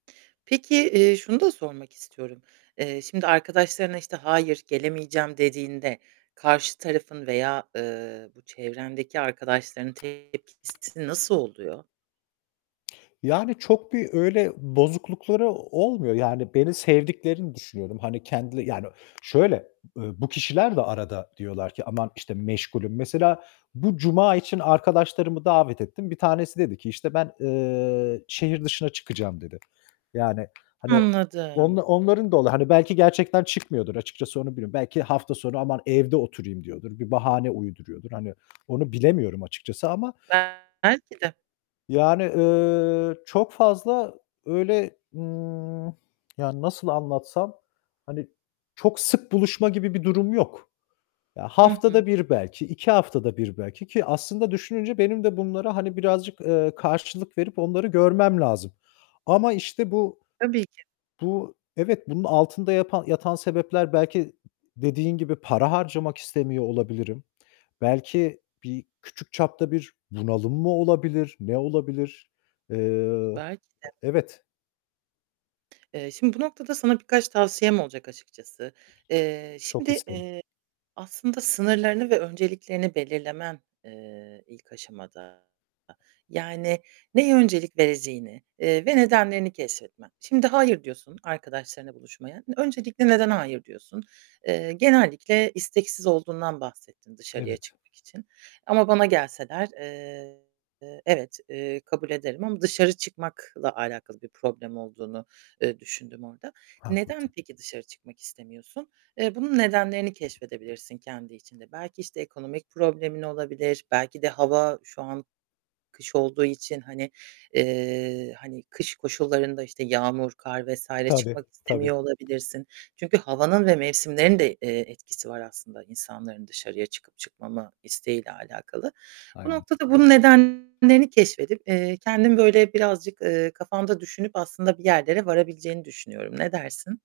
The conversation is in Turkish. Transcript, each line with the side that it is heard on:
right: Peki, eee şunu da sormak istiyorum. Eee, şimdi arkadaşlarına, işte, hayır gelemeyeceğim dediğinde karşı tarafın veya, eee, bu çevrendeki arkadaşlarının tepkisi nasıl oluyor?
left: Yani, çok bir öyle bozuklukları olmuyor. Yani, beni sevdiklerini düşünüyorum. Hani kendil yani, şöyle, ııı, bu kişiler de arada diyorlar ki aman işte meşgulüm. Mesela bu cuma için arkadaşlarımı davet ettim, 1 tanesi dedi ki, işte ben, ııı, şehir dışına çıkacağım dedi. Yani, hani
right: Anladım.
left: onla onların da olur, hani belki gerçekten çıkmıyordur açıkçası onu biliyorum. Belki hafta sonu aman evde oturayım diyordur, bir bahane uyduruyordur. Hani, onu bilemiyorum açıkçası ama.
right: Belki de.
left: Yani, ııı, çok fazla öyle, ımm, yani, nasıl anlatsam, hani çok sık buluşma gibi bir durum yok. Ya,
right: Hı hı.
left: haftada 1 belki, 2 haftada 1 belki ki aslında düşününce benim de bunlara, hani birazcık, eee, karşılık verip onları görmem lazım ama işte bu
right: Tabii ki.
left: bu, evet, bunun altında yapan yatan sebepler belki dediğin gibi para harcamak istemiyor olabilirim. Belki bir küçük çapta bir bunalım mı olabilir? Ne olabilir? Eee,
right: Belki de.
left: evet.
right: Eee, şimdi bu noktada sana birkaç tavsiyem olacak açıkçası. Eee,
left: Çok
right: şimdi,
left: isterim.
right: eee, aslında sınırlarını ve önceliklerini belirlemen, eee, ilk aşamada yani, neye öncelik vereceğini, eee, ve nedenlerini keşfetmen. Şimdi hayır diyorsun arkadaşlarınla buluşmaya. İ öncelikle neden hayır diyorsun? Eee, genellikle isteksiz olduğundan bahsettin dışarıya
left: Evet.
right: çıkmak için ama bana gelseler, eee, eee, evet, eee, kabul ederim ama dışarı çıkmakla alakalı bir problem olduğunu, eee, düşündüm orada. Neden
left: Haklısın.
right: peki dışarı çıkmak istemiyorsun? Eee, bunun nedenlerini keşfedebilirsin kendi içinde. Belki işte ekonomik problemin olabilir. Belki de hava şu an kış olduğu için, hani, eee, hani kış koşullarında, işte yağmur, kar vs.
left: Tabii,
right: çıkmak
left: tabii.
right: istemiyor olabilirsin. Çünkü havanın ve mevsimlerin de, eee, etkisi var aslında insanların dışarıya çıkıp çıkmama isteğiyle alakalı. Bu
left: Aynen.
right: noktada bunun nedenlerini keşfedip, eee, kendim böyle birazcık, eee, kafanda düşünüp aslında bir yerlere varabileceğini düşünüyorum. Ne dersin?